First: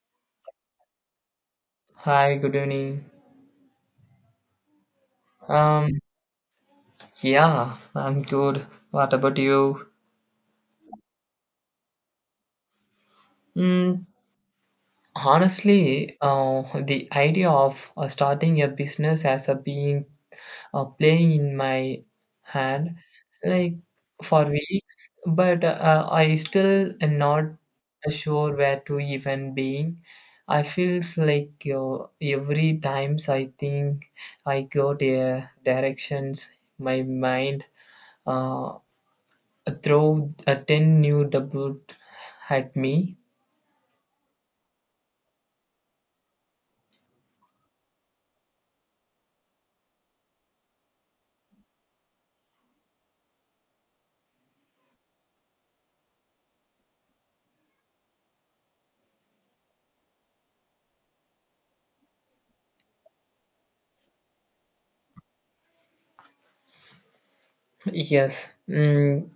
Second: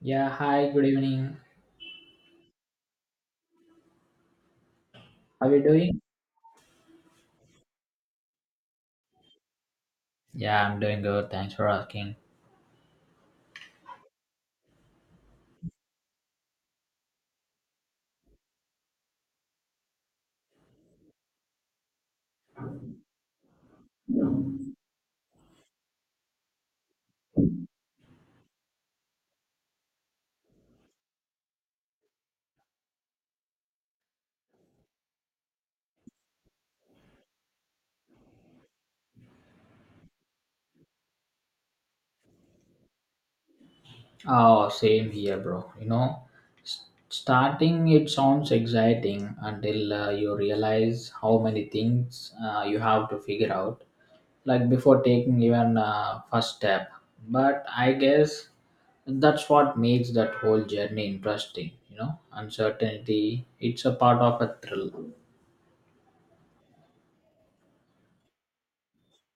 Yeah, hi, good evening. Hi, good evening. How are you Um, doing? yeah, I'm good. What about you? Yeah, I'm doing good. Thanks for asking. Mm, Honestly, the idea of starting a business as a being playing in my hand, like for weeks, but I still am not sure where to even begin. I feels like every times I think I go the directions, my mind uh, throw a 10 new double at me. Oh, same here, bro. You know, starting it sounds exciting until you realize how many things you have to figure out, like before taking even first step. But I guess that's what makes that whole journey interesting. You know, uncertainty. It's a part of a thrill. Yes.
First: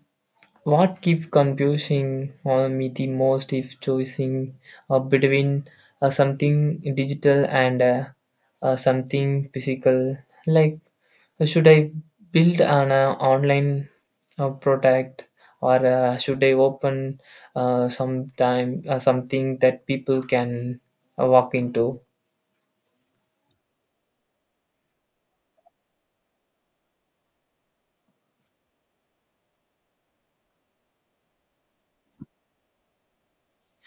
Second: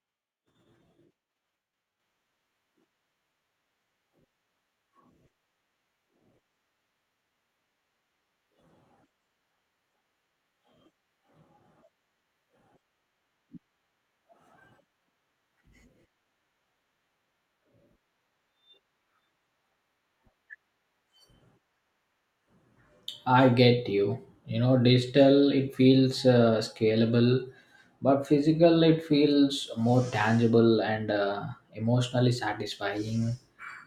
What keeps confusing on me the most is choosing between something digital and something physical. Like, should I build an online product, or should I open sometime something that people can walk into? I get you. You know, digital it feels scalable, but physical it feels more tangible and emotionally satisfying.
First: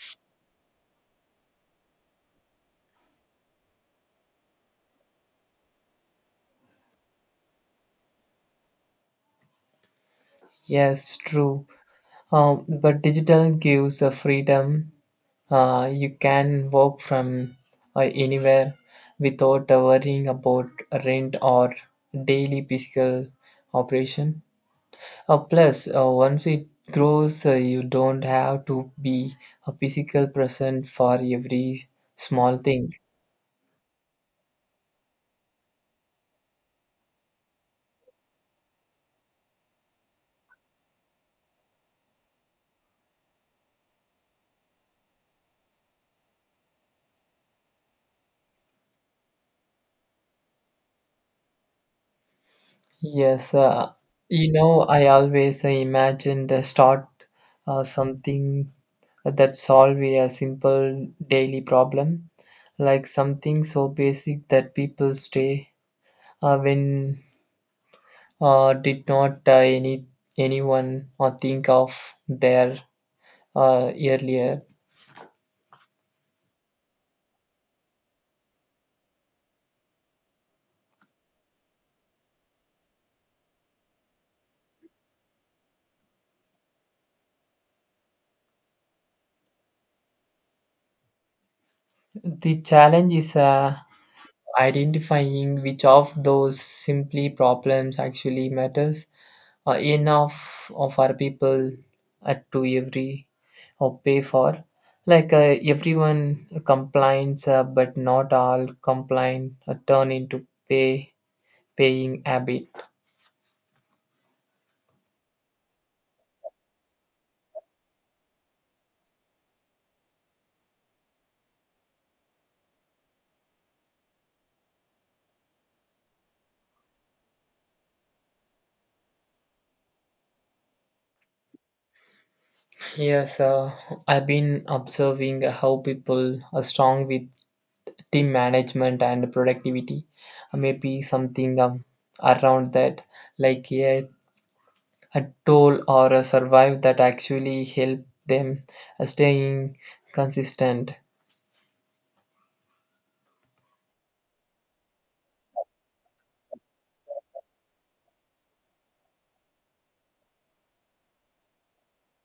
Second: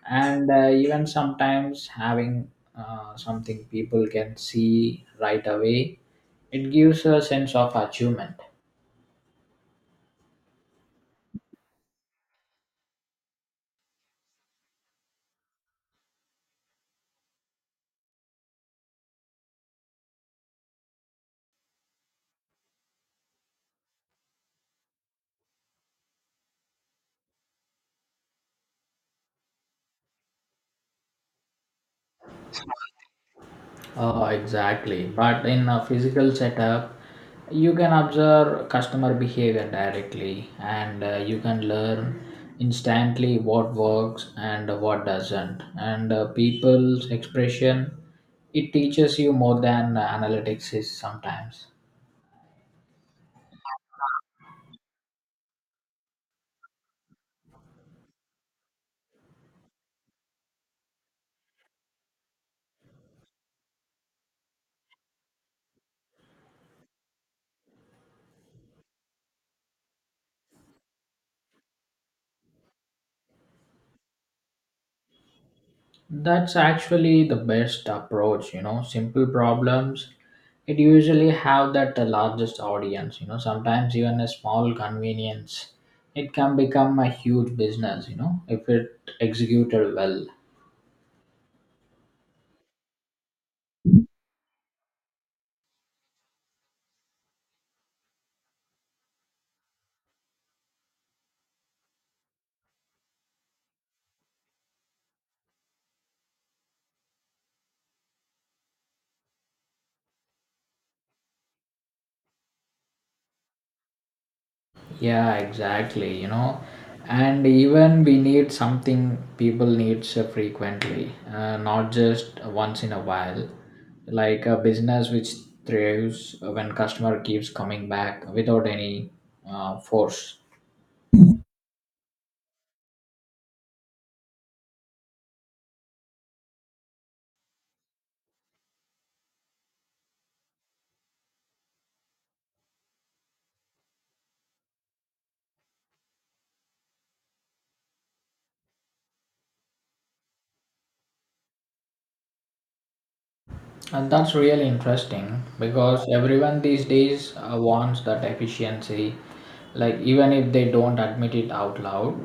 And even sometimes having something people can see right away, it gives a sense of achievement. Yes, true. But digital gives a freedom. You can work from anywhere without worrying about rent or daily physical operation. Plus, once it grows, you don't have to be a physical present for every small thing. Exactly. But in a physical setup, you can observe customer behavior directly and you can learn instantly what works and what doesn't. And people's expression, it teaches you more than analytics is sometimes. Yes, I always imagined start something that solve a simple daily problem, like something so basic that people stay when did not anyone or think of there earlier. That's actually the best approach, you know. Simple problems, it usually have that largest audience, you know. Sometimes even a small convenience, it can become a huge business, you know, if it executed well. The challenge is identifying which of those simply problems actually matters enough of our people to every or pay for, like, everyone complains, but not all complain turn into paying habit. Yeah, exactly, you know. And even we need something people needs frequently, not just once in a while. Like a business which thrives when customer keeps coming back without any force. Yes, I've been observing how people are strong with team management and productivity. Maybe something around that, like a toll or a survive that actually help them staying consistent. And that's really interesting because everyone these days wants that efficiency, like even if they don't admit it out loud.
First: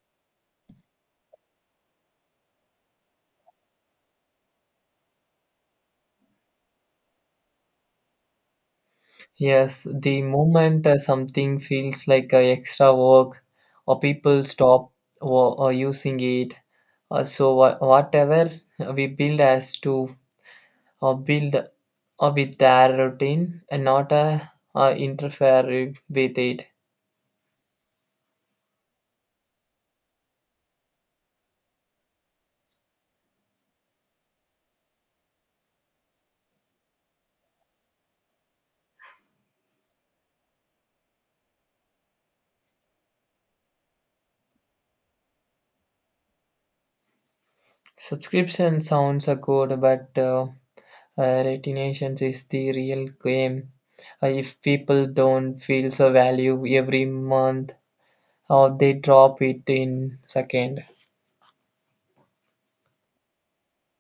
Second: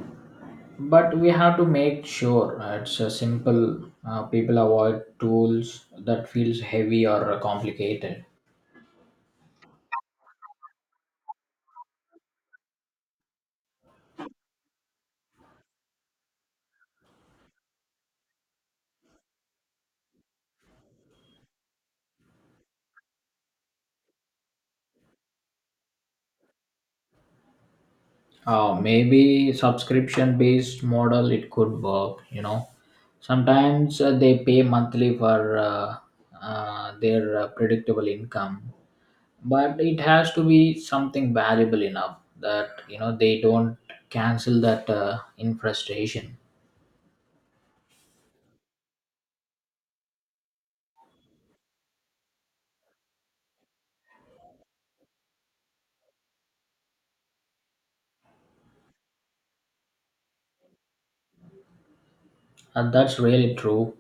But we have to make sure it's a simple. People avoid tools that feels heavy or complicated. Yes, the moment something feels like extra work, or people stop or using it, so whatever we build as to or build with their routine and not interfere with it. Maybe subscription-based model it could work. You know, sometimes they pay monthly for their predictable income, but it has to be something valuable enough that, you know, they don't cancel that in frustration. Subscription sounds are good, but retention is the real game. If people don't feel the value every month, or they drop it in second. And that's really true.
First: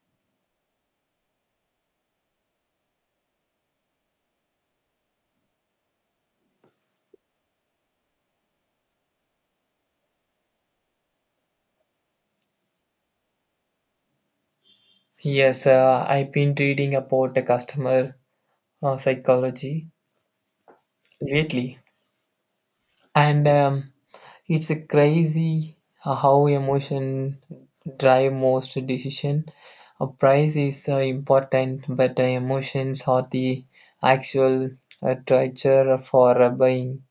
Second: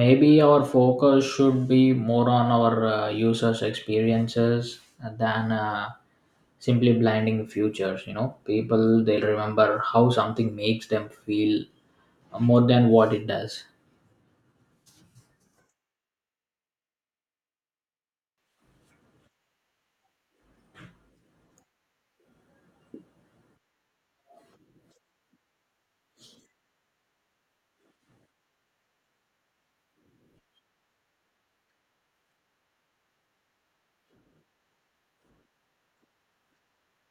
Maybe our focus should be more on our users experiences than simply blinding futures. You know, people they'll remember how something makes them feel more than what it does. Yes, I've been reading about the customer psychology lately, and it's a crazy how emotion drive most decision. A price is important, but the emotions are the actual treasure for buying.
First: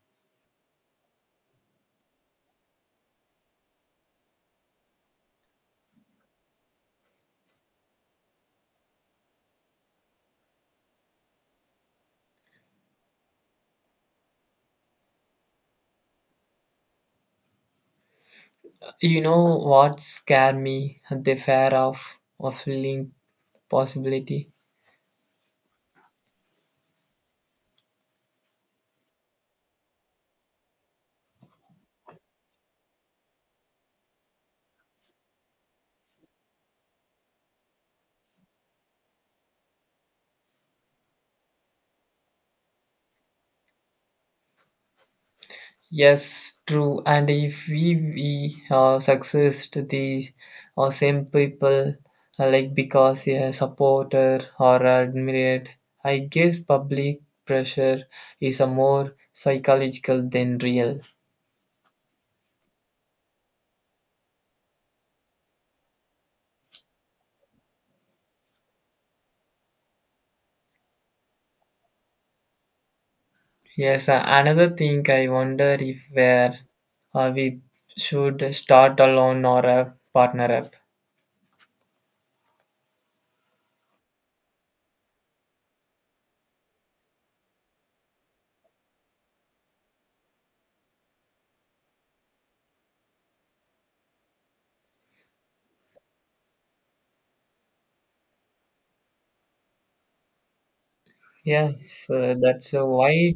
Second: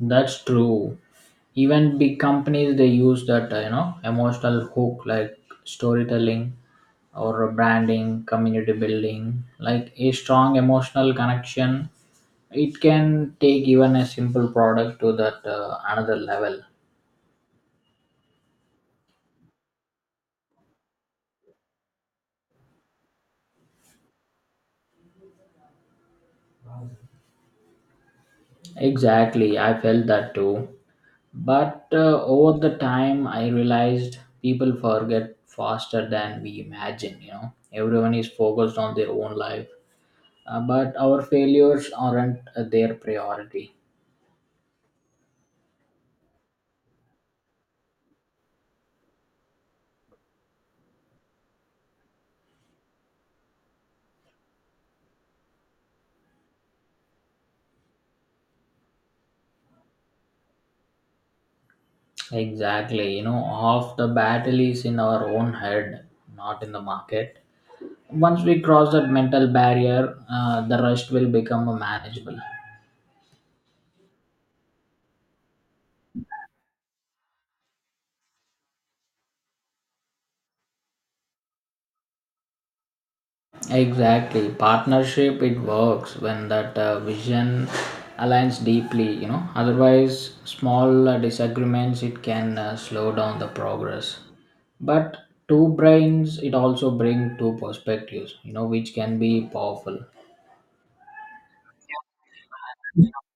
That's true. Even big companies they use that you know emotional hook like storytelling or branding, community building, like a strong emotional connection. It can take even a simple product to that another level. You know what scared me? The fear of link possibility. Exactly, I felt that too. But over the time, I realized people forget faster than we imagine. You know, everyone is focused on their own life. But our failures aren't their priority. Yes, true. And if we success to the same people, like because a supporter or admired, I guess public pressure is a more psychological than real. Exactly. You know, half the battle is in our own head, not in the market. Once we cross that mental barrier, the rest will become manageable. Yes, another thing I wonder, if where we should start alone or a partner up. Exactly. Partnership, it works when that vision aligns deeply, you know. Otherwise, small disagreements, it can slow down the progress. But two brains, it also bring two perspectives, you know, which can be powerful. Yes, that's why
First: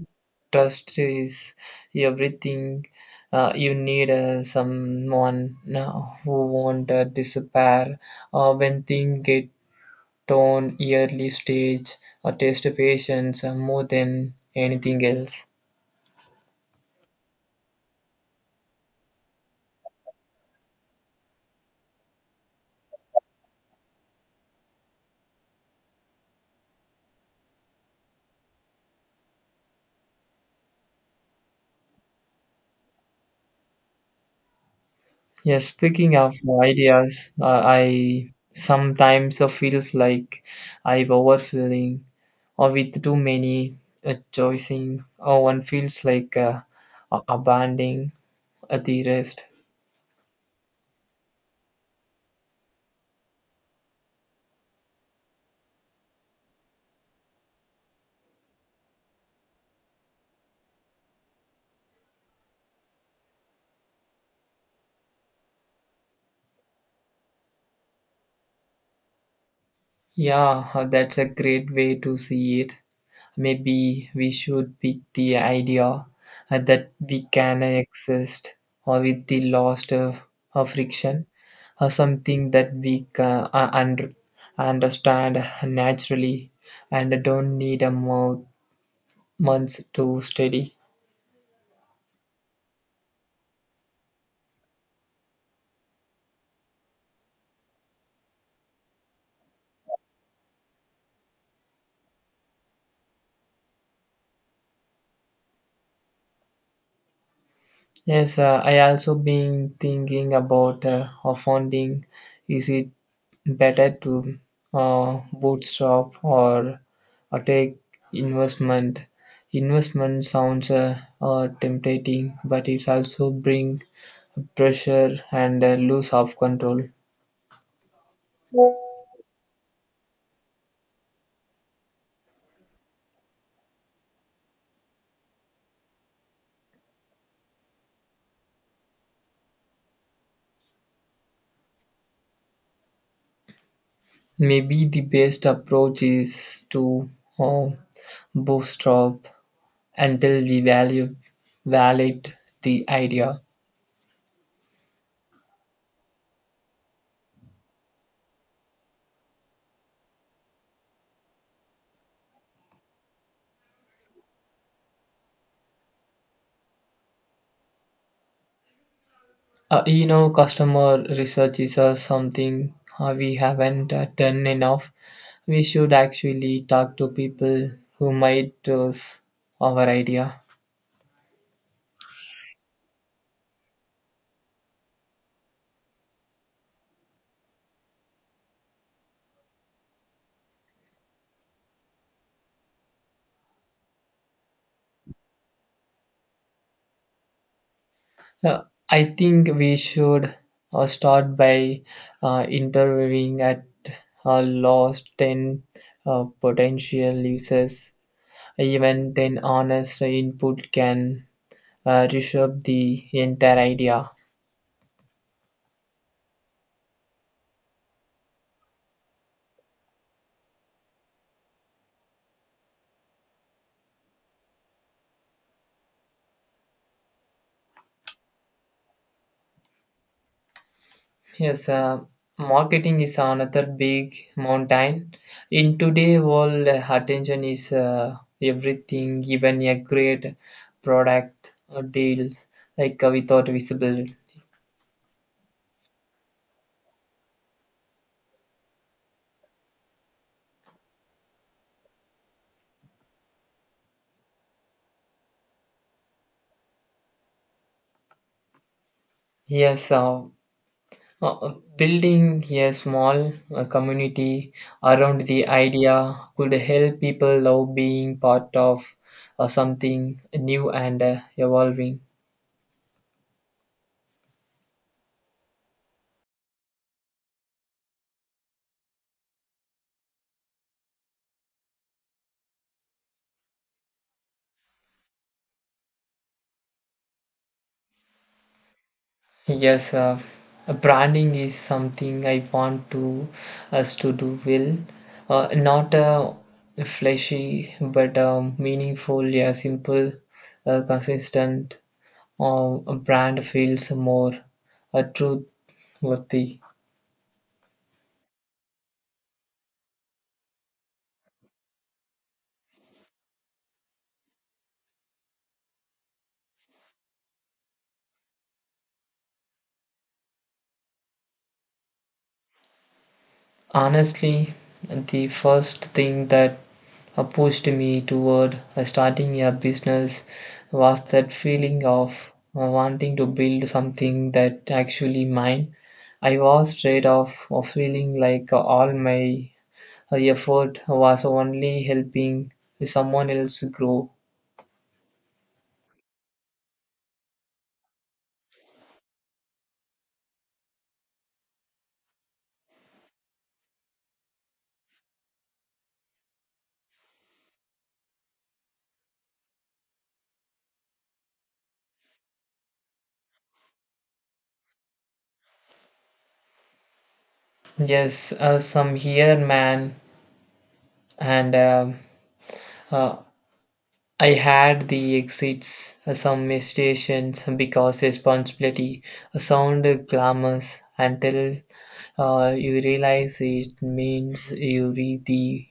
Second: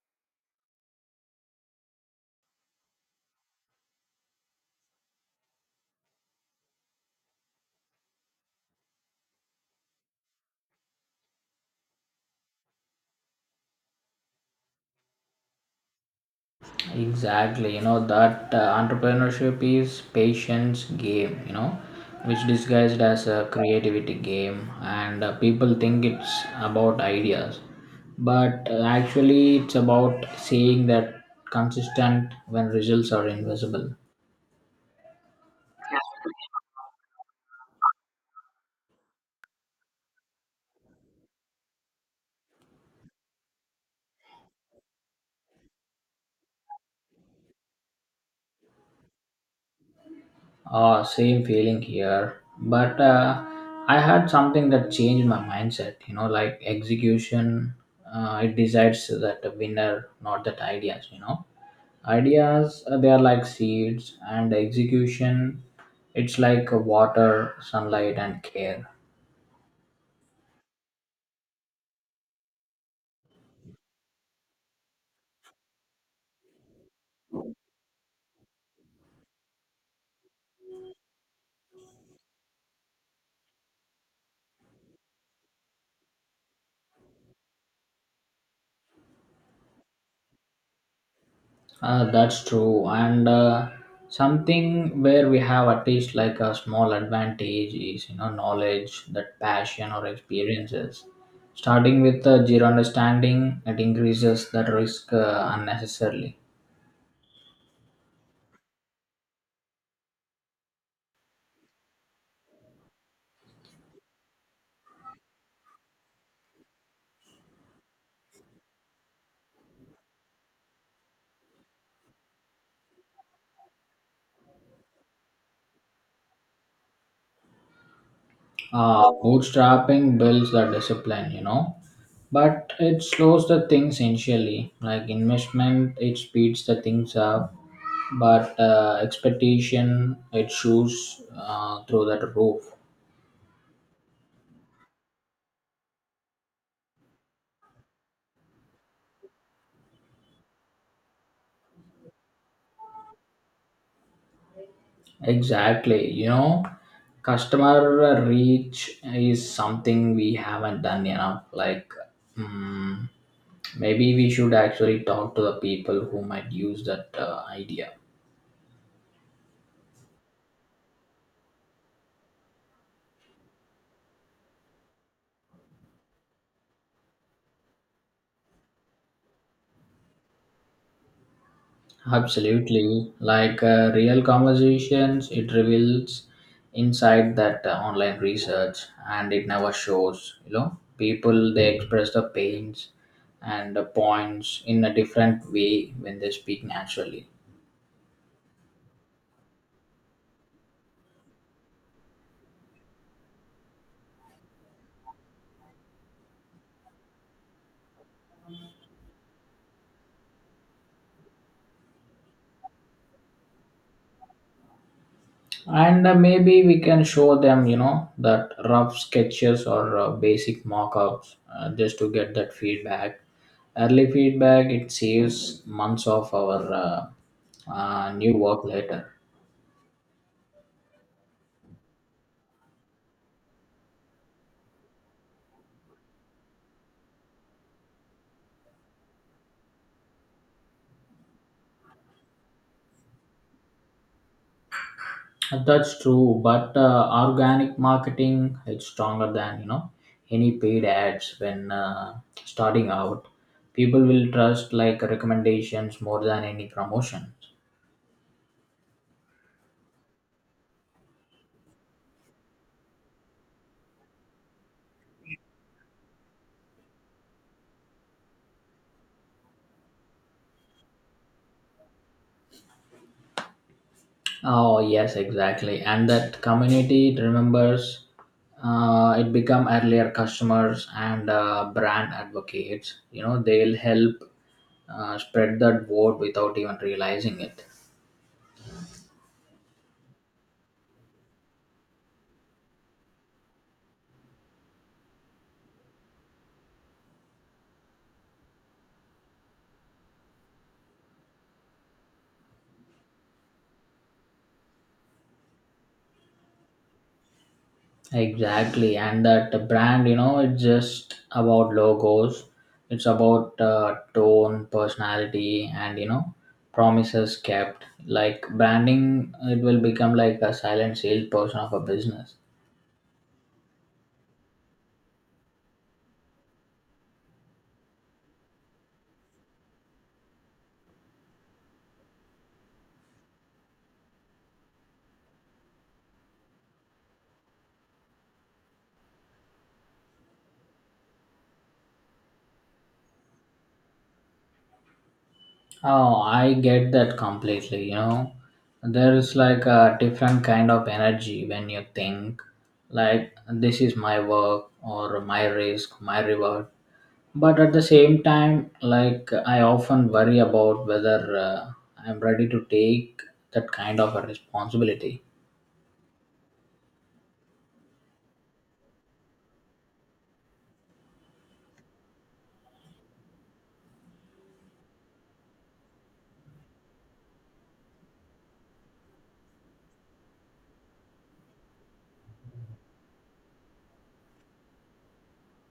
trust is everything. You need someone who won't disappear when things get torn early stage or test patience more than anything else. Exactly, you know that entrepreneurship is patience game, you know, which disguised as a creativity game, and people think it's about ideas, but actually it's about saying that consistent when results are invisible. Yes, speaking of ideas, I sometimes feels like I'm overfilling or with too many choosing, or one feels like abandoning at the rest. Ah, same feeling here, but I had something that changed my mindset. You know, like execution, it decides that the winner, not that ideas. You know, ideas, they are like seeds, and execution, it's like water, sunlight, and care. Yeah, that's a great way to see it. Maybe we should pick the idea that we can exist or with the lost of friction, or something that we can understand naturally and don't need months to study. That's true. And something where we have at least like a small advantage is, you know, knowledge, that passion or experiences. Starting with zero understanding, it increases that risk unnecessarily. Yes, I also been thinking about funding. Is it better to bootstrap or take investment? Investment sounds tempting, but it's also bring pressure and lose of control. Bootstrapping builds the discipline, you know, but it slows the things initially. Like investment, it speeds the things up, but expectation it shoots through that roof. Maybe the best approach is to uh, bootstrap until we value validate the idea. Exactly, you know, customer reach is something we haven't done enough. Like, mm, maybe we should actually talk to the people who might use that idea. Customer research is something we haven't done enough. We should actually talk to people who might use our idea. Absolutely. Like real conversations, it reveals insight that online research and it never shows. You know, people they express the pains and the points in a different way when they speak naturally. Uh, I think we should start by interviewing at last 10 potential users. Even 10 honest input can reshape the entire idea. And maybe we can show them, you know, that rough sketches or basic mock ups just to get that feedback. Early feedback, it saves months of our new work later. Yes, marketing is another big mountain. In today world, attention is everything. Even a great product or deals like, without visibility. And that's true, but organic marketing it's stronger than, you know, any paid ads when starting out. People will trust like recommendations more than any promotion. Yes, building a small community around the idea could help. People love being part of something new and evolving. Oh yes, exactly, and that community it remembers. It become earlier customers and brand advocates. You know, they'll help spread that word without even realizing it. Yes, branding is something I want to us to do well, not flashy but meaningful. Yeah, simple, consistent. A brand feels more truth worthy. Exactly, and that brand, you know, it's just about logos. It's about tone, personality, and, you know, promises kept. Like branding, it will become like a silent salesperson of a business. Honestly, the first thing that pushed me toward starting a business was that feeling of wanting to build something that actually mine. I was straight off of feeling like all my effort was only helping someone else grow. Oh, I get that completely. You know, there is like a different kind of energy when you think, like, this is my work or my risk, my reward. But at the same time, like, I often worry about whether I'm ready to take that kind of a responsibility. Yes, some here, man. And uh, I had the exits, some hesitations because responsibility sound glamorous until you realize it means you read the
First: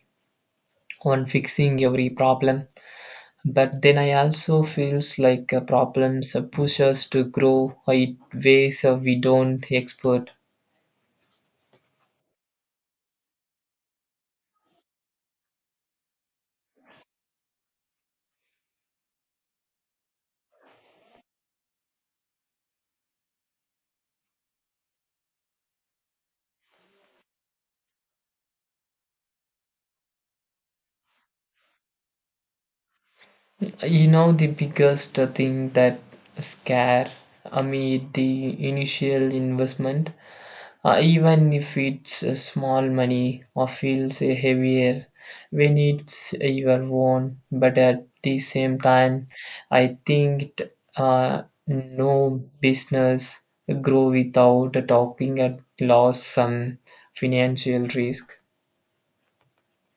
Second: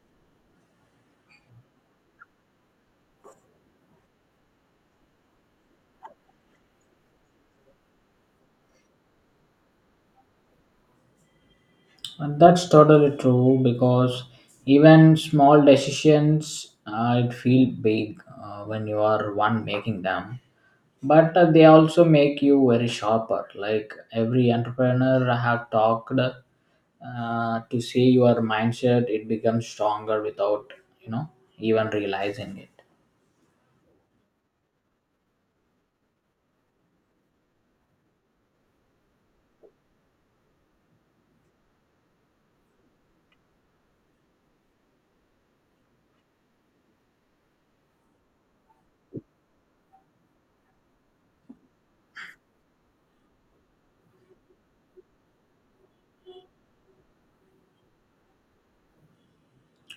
on fixing every problem. But then I also feels like problems push us to grow in ways we don't expect. And that's totally true, because even small decisions it feel big when you are one making them. But they also make you very sharper. Like every entrepreneur I have talked to see your mindset, it becomes stronger without, you know, even realizing it. You know the biggest thing that scare, I mean the initial investment. Even if it's a small money, or feels heavier when it's your own, but at the same time, I think no business grow without talking at loss some financial risk.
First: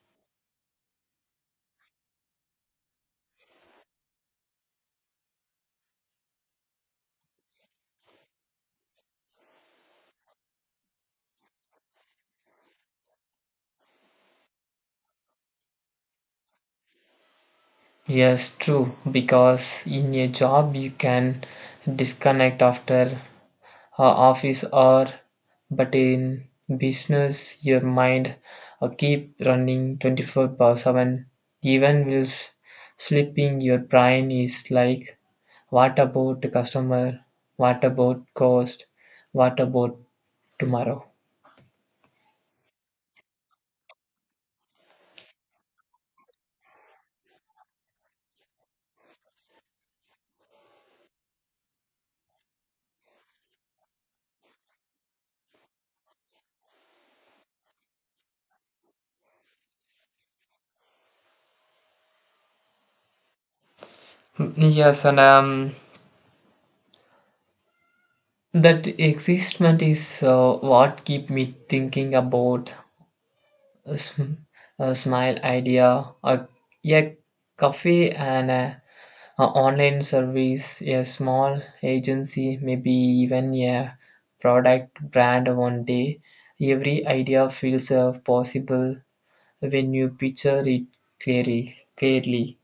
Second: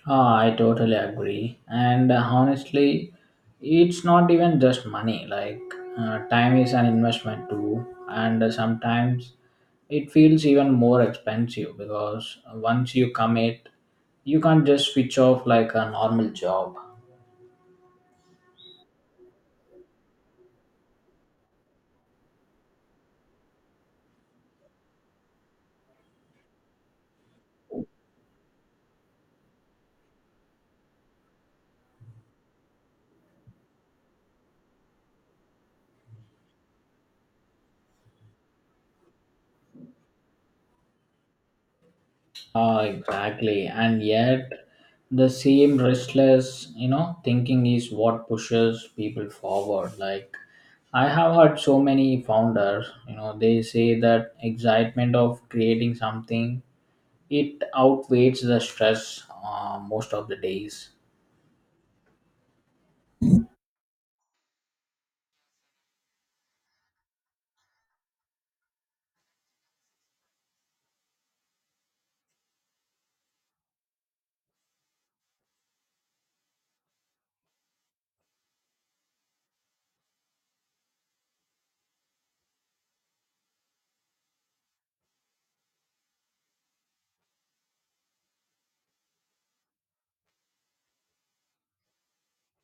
Ah, I totally agree. And honestly, it's not even just money. Like, time is an investment too. And sometimes it feels even more expensive, because once you commit, you can't just switch off like a normal job. Yes, true, because in a job you can disconnect after a office or, but in business your mind keep running 24 by 7, even while sleeping your brain is like, what about the customer, what about cost, what about tomorrow? Exactly. And yet, the same restless, you know, thinking is what pushes people forward. Like, I have heard so many founders, you know, they say that excitement of creating something, it outweighs the stress most of the days. Yes, and that existment is what keep me thinking about a, sm- a smile idea, a cafe, and a online service, a small agency, maybe even a product brand one day. Every idea feels possible when you picture it clearly.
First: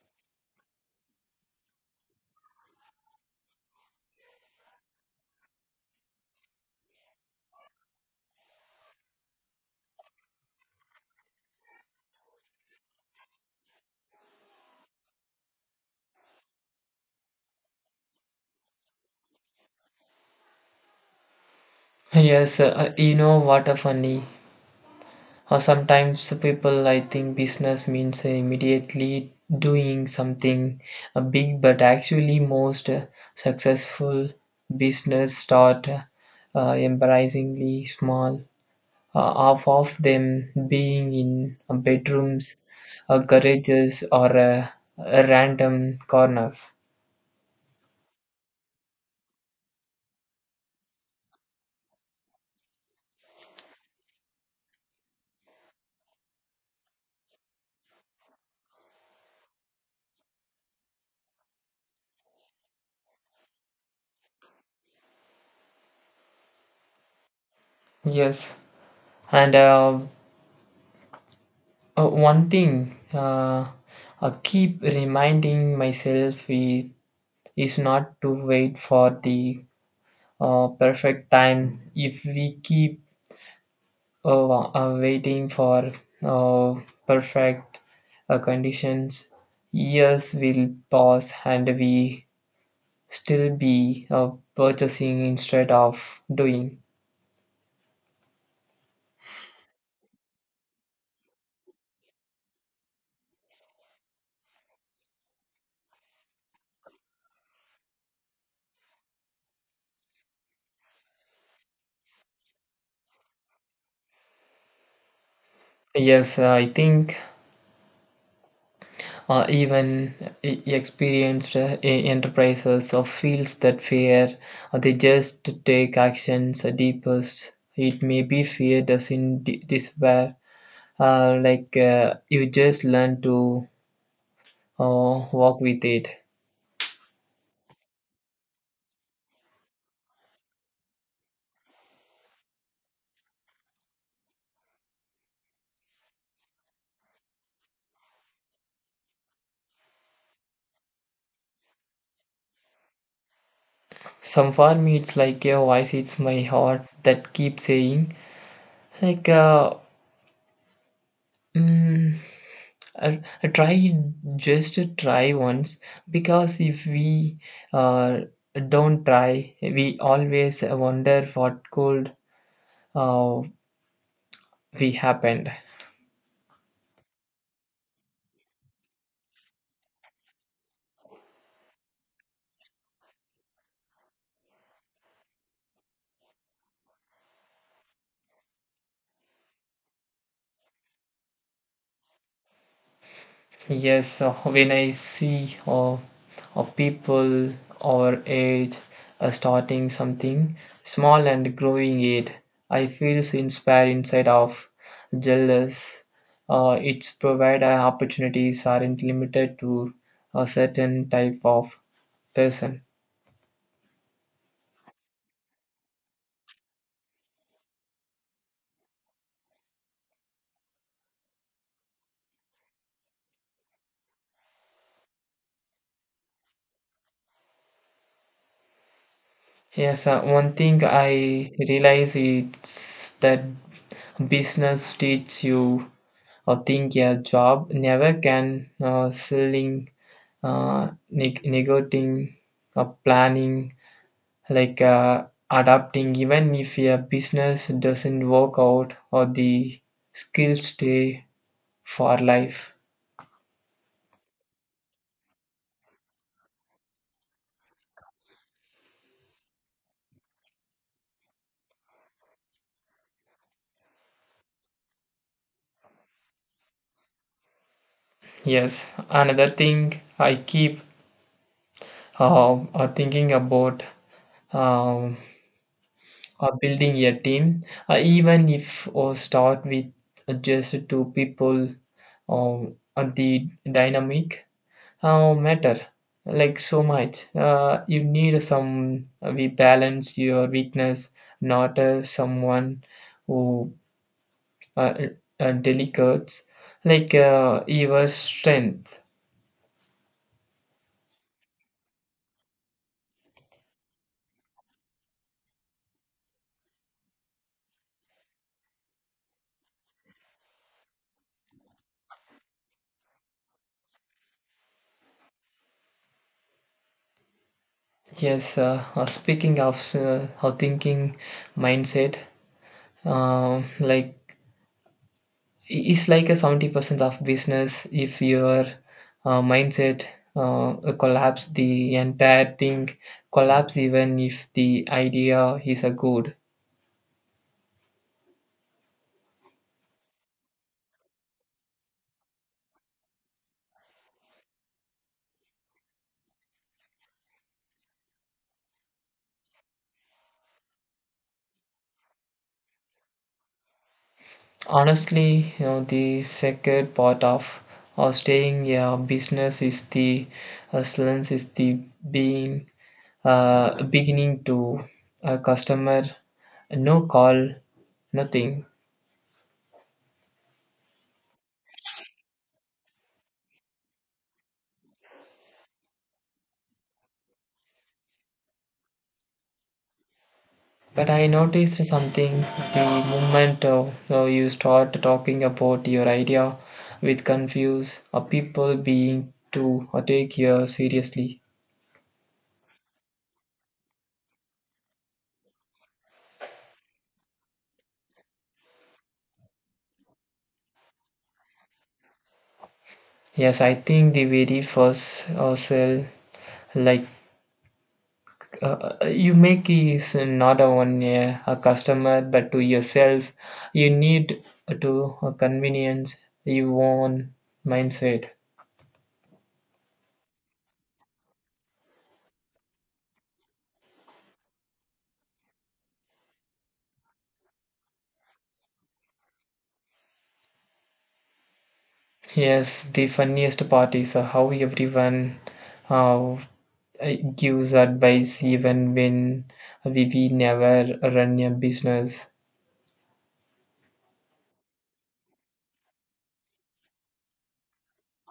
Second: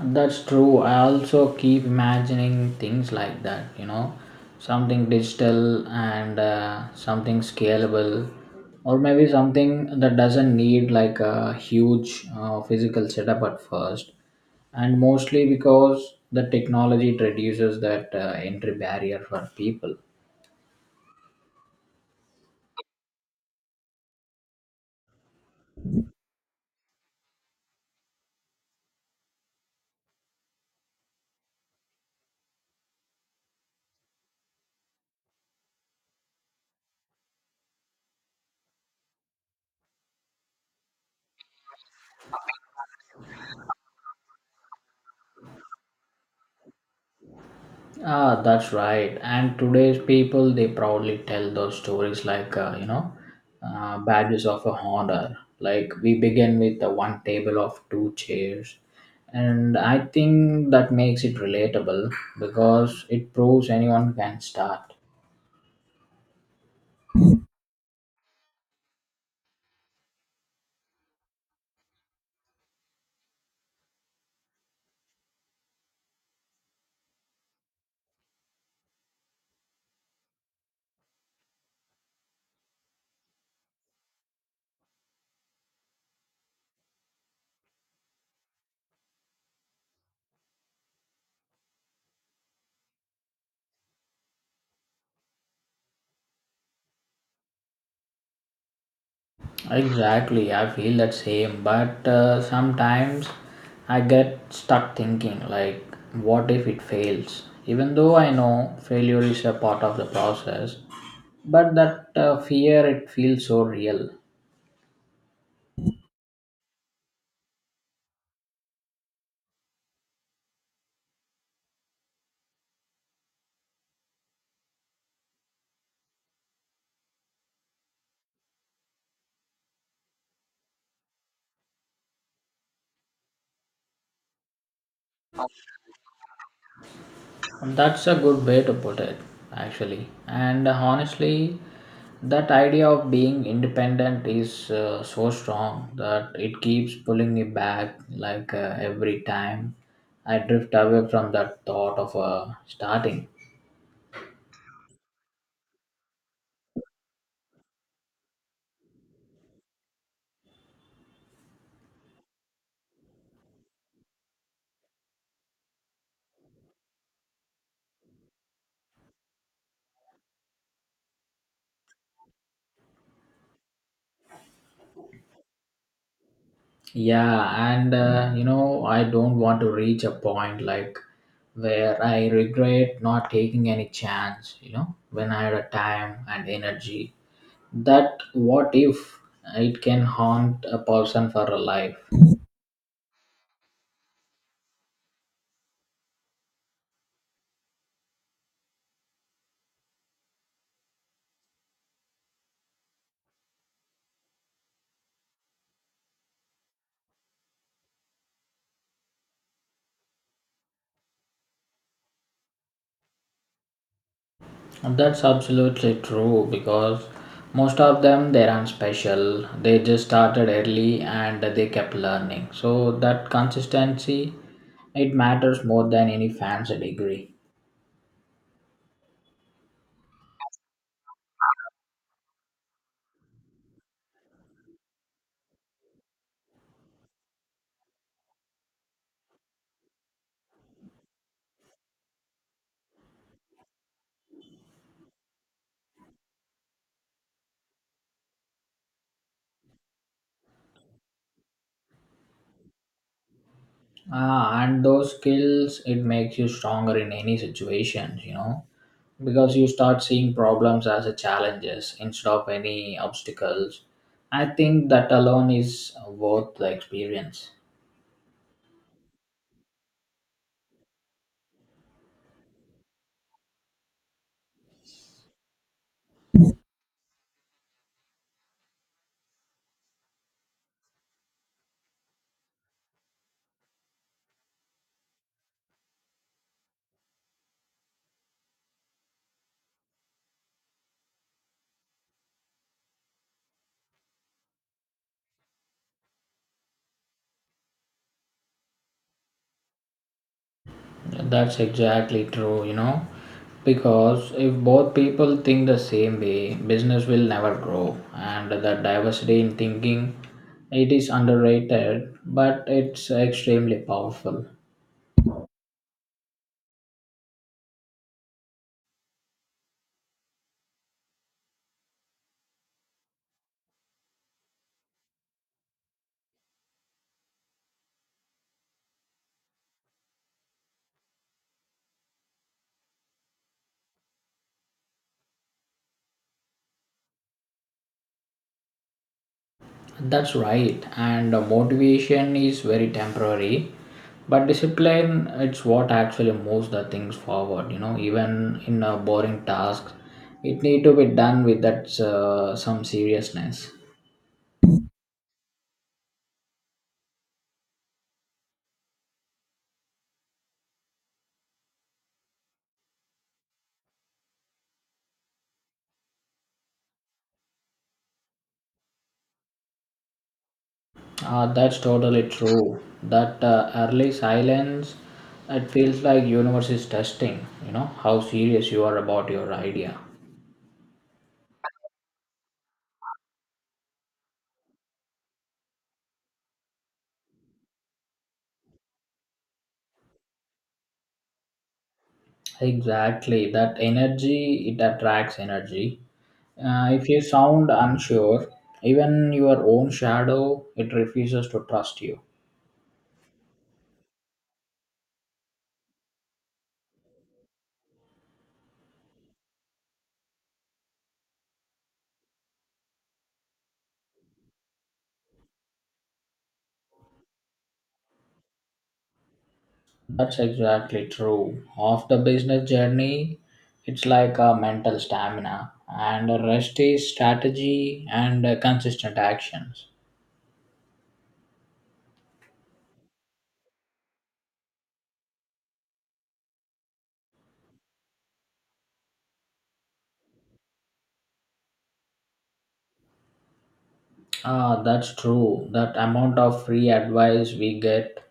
That's true. I also keep imagining things like that, you know, something digital and something scalable, or maybe something that doesn't need like a huge physical setup at first. And mostly because the technology it reduces that entry barrier for people. Yes, you know what a funny. Or sometimes people, I think business means immediately doing something big, but actually most successful business start embarrassingly small, half of them being in bedrooms, garages, or random corners. Ah, that's right. And today's people, they proudly tell those stories like, you know, badges of honor. Like, we begin with the one table of two chairs. And I think that makes it relatable, because it proves anyone can start. Yes, and one thing I keep reminding myself is, not to wait for the perfect time. If we keep waiting for uh, perfect conditions, years will pass and we still be purchasing instead of doing. Exactly, I feel that same, but sometimes I get stuck thinking, like, what if it fails? Even though I know failure is a part of the process, but that fear it feels so real. Yes, I think even experienced enterprises or fields that fear, they just take actions deepest. It may be fear doesn't despair. Like, you just learn to walk with it. That's a good way to put it, actually. And honestly, that idea of being independent is so strong that it keeps pulling me back. Like every time I drift away from that thought of starting. Some for me, it's like your voice, it's my heart that keeps saying, like. Mm, I, try just try once, because if we uh, don't try, we always wonder what could uh, we happened. Yeah, and you know, I don't want to reach a point like where I regret not taking any chance, you know, when I had a time and energy. That what if, it can haunt a person for a life. Yes, when I see people our age starting something small and growing it, I feel so inspired inside of jealous. It's provide opportunities aren't limited to a certain type of person. That's absolutely true, because most of them they aren't special. They just started early and they kept learning, so that consistency it matters more than any fancy degree. Yes, one thing I realize is that business teach you or think your job never can, selling, negotiating, or planning, like adapting. Even if your business doesn't work out, or the skills stay for life. Ah, and those skills, it makes you stronger in any situation, you know, because you start seeing problems as a challenges instead of any obstacles. I think that alone is worth the experience. Yes, another thing I keep thinking about, um, building a team, even if or start with just two people, the dynamic matter like so much. You need some we balance your weakness, not someone who uh, delicates like your strength. That's exactly true, you know, because if both people think the same way, business will never grow, and that diversity in thinking, it is underrated, but it's extremely powerful. Yes, speaking of thinking mindset, like it's like a 70% of business. If your mindset collapse, the entire thing collapse, even if the idea is a good. That's right, and motivation is very temporary, but discipline it's what actually moves the things forward. You know, even in a boring task, it need to be done with that some seriousness. Honestly, the second part of staying a business is the silence, is the being beginning to a customer, no call, nothing. That's totally true. That early silence, it feels like universe is testing. You know how serious you are about your idea. But I noticed something, the moment you start talking about your idea with confused people being to take you seriously. Exactly, that energy it attracts energy. If you sound unsure, even your own shadow it refuses to trust you. Yes, I think the very first sell, like uh, you make is not only a, customer but to yourself. You need to convenience your own mindset. That's exactly true. Of the business journey, it's like a mental stamina, and the rest is strategy and consistent actions. Yes, the funniest part is how everyone uh, gives advice even when we never run a business. Ah, that's true. That amount of free advice we get,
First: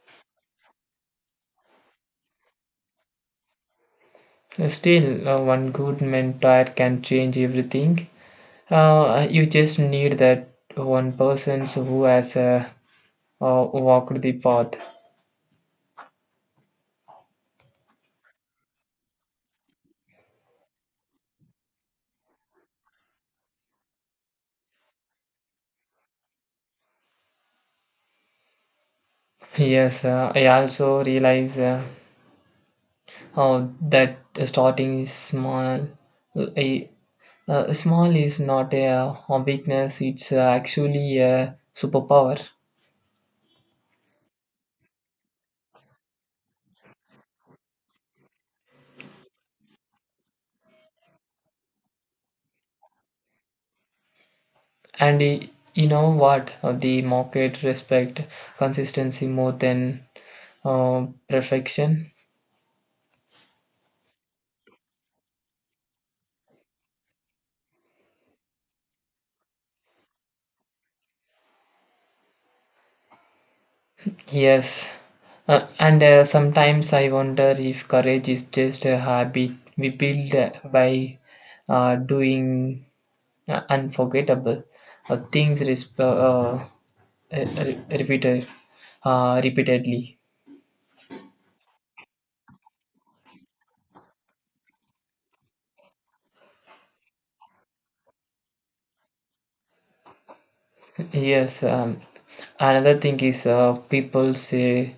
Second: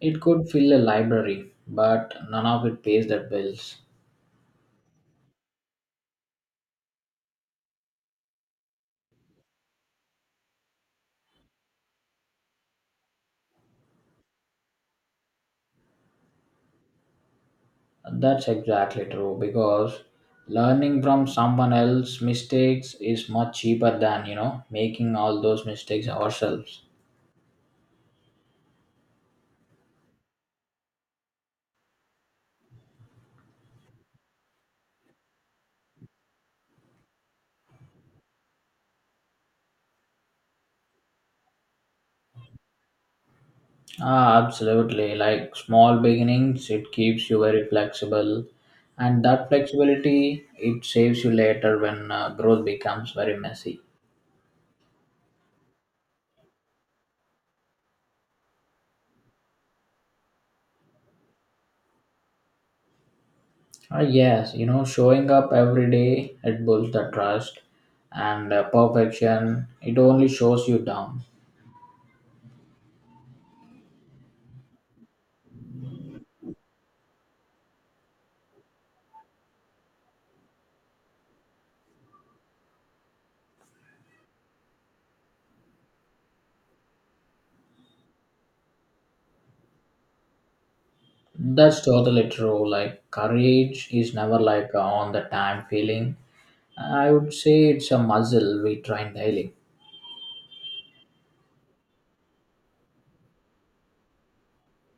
it could fill a library, but none of it pays the bills. Still, one good mentor can change everything. You just need that one person who has walked the path. That's exactly true, because learning from someone else's mistakes is much cheaper than, you know, making all those mistakes ourselves. Yes, I also realize that starting is small. A, Small is not a weakness, it's actually a superpower. Ah, absolutely. Like small beginnings, it keeps you very flexible, and that flexibility it saves you later when growth becomes very messy. And you know what? The market respect consistency more than perfection. Ah, yes, you know, showing up every day it builds the trust, and perfection it only shows you down. Yes. And sometimes I wonder if courage is just a habit we build by doing unforgettable things uh, re- repeated repeatedly. That's totally true. Like, courage is never like a on the time feeling. I would say it's a muscle we train daily. Yes. Another thing is, people say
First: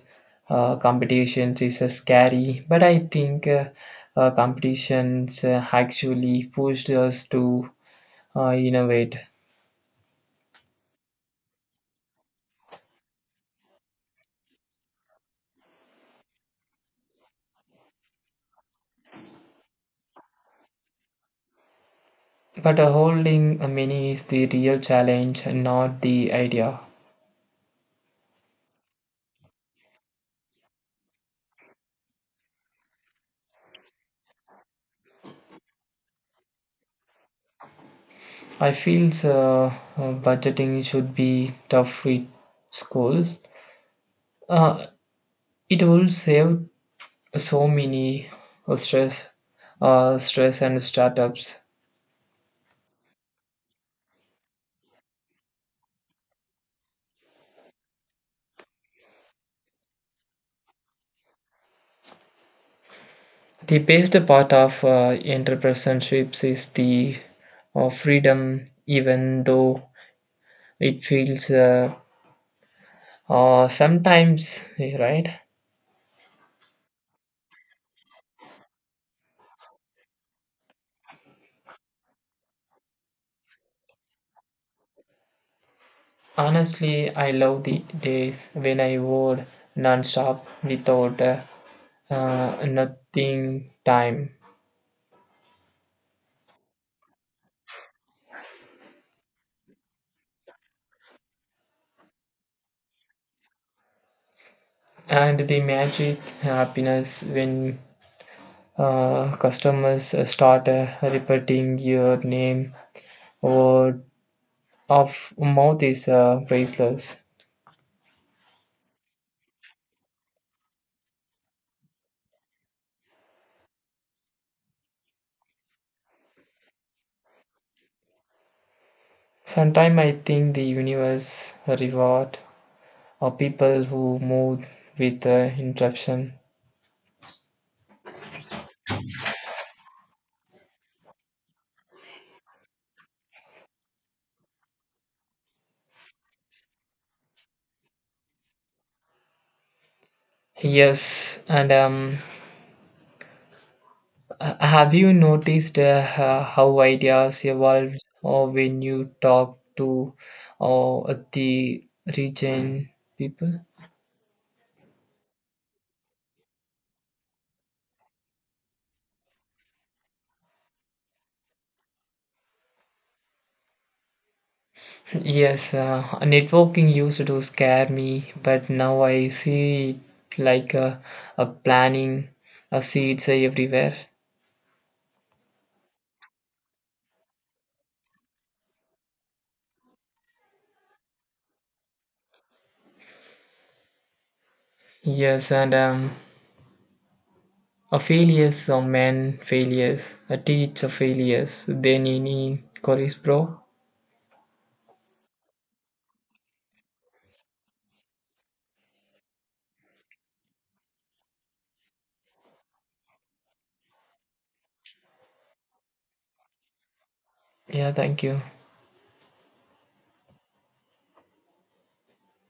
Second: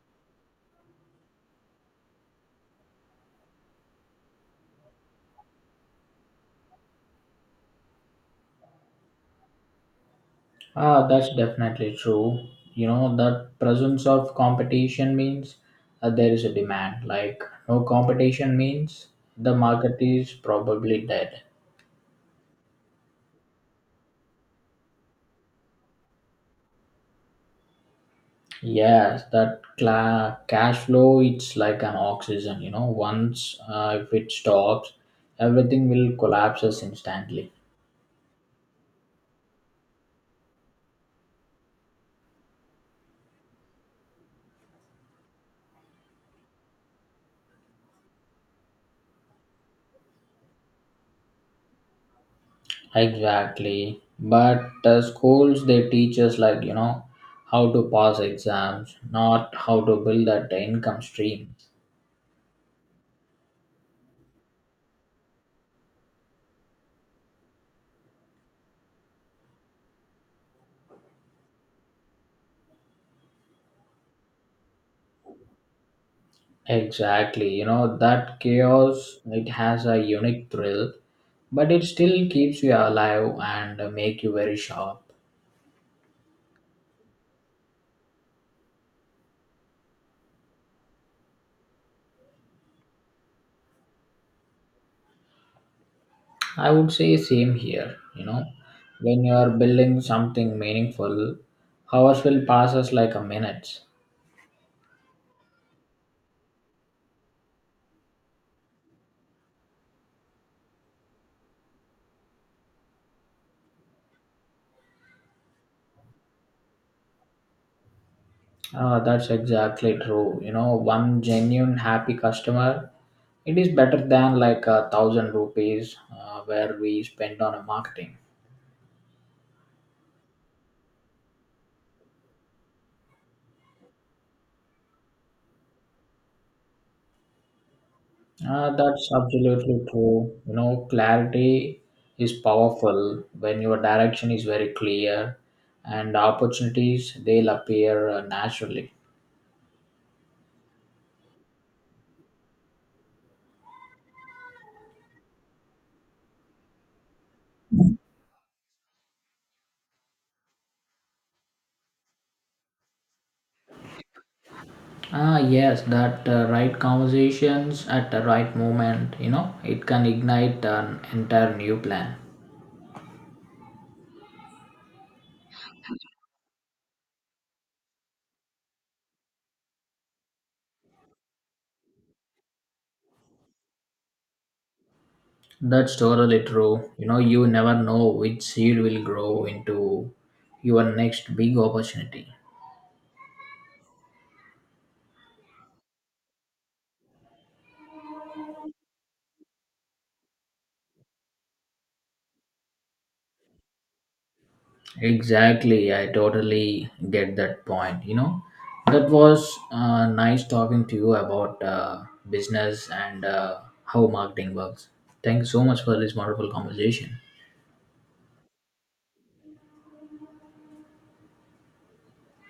competitions is scary, but I think competitions actually pushed us to innovate. Ah, that's definitely true. You know, that presence of competition means there is a demand. Like, no competition means the market is probably dead. But holding many is the real challenge, not the idea. Yes, that cash flow, it's like an oxygen. You know, once if it stops, everything will collapses instantly. I feel budgeting should be tough with schools. Uh, it will save so many uh, stress, stress and startups. Exactly. But the schools they teach us like, you know, how to pass exams, not how to build that income stream. The best part of entrepreneurships is the freedom, even though it feels sometimes right. Exactly. You know, that chaos it has a unique thrill, but it still keeps you alive and make you very sharp. Honestly, I love the days when I would non-stop without nothing time, I would say same here, you know. When you are building something meaningful, hours will pass us like a minutes. and the magic happiness when customers start repeating your name. Word of mouth is priceless. Ah, that's exactly true. You know, one genuine happy customer it is better than like a 1,000 rupees where we spend on a marketing. Sometimes I think the universe reward or people who move with interruption. That's absolutely true, you know, clarity is powerful when your direction is very clear, and opportunities they'll appear naturally. Yes, and have you noticed how ideas evolved or when you talk to or the region people? Ah yes, that right conversations at the right moment, you know, it can ignite an entire new plan. Yes, networking used to scare me, but now I see it like a planning, a seeds everywhere. That's totally true, you know, you never know which seed will grow into your next big opportunity. Yes, and a failures are men failures, a teacher failures, then any Corey's bro. Exactly, I totally get that point. You know, that was nice talking to you about business and how marketing works. Thank you so much for this wonderful conversation. Yeah, thank you.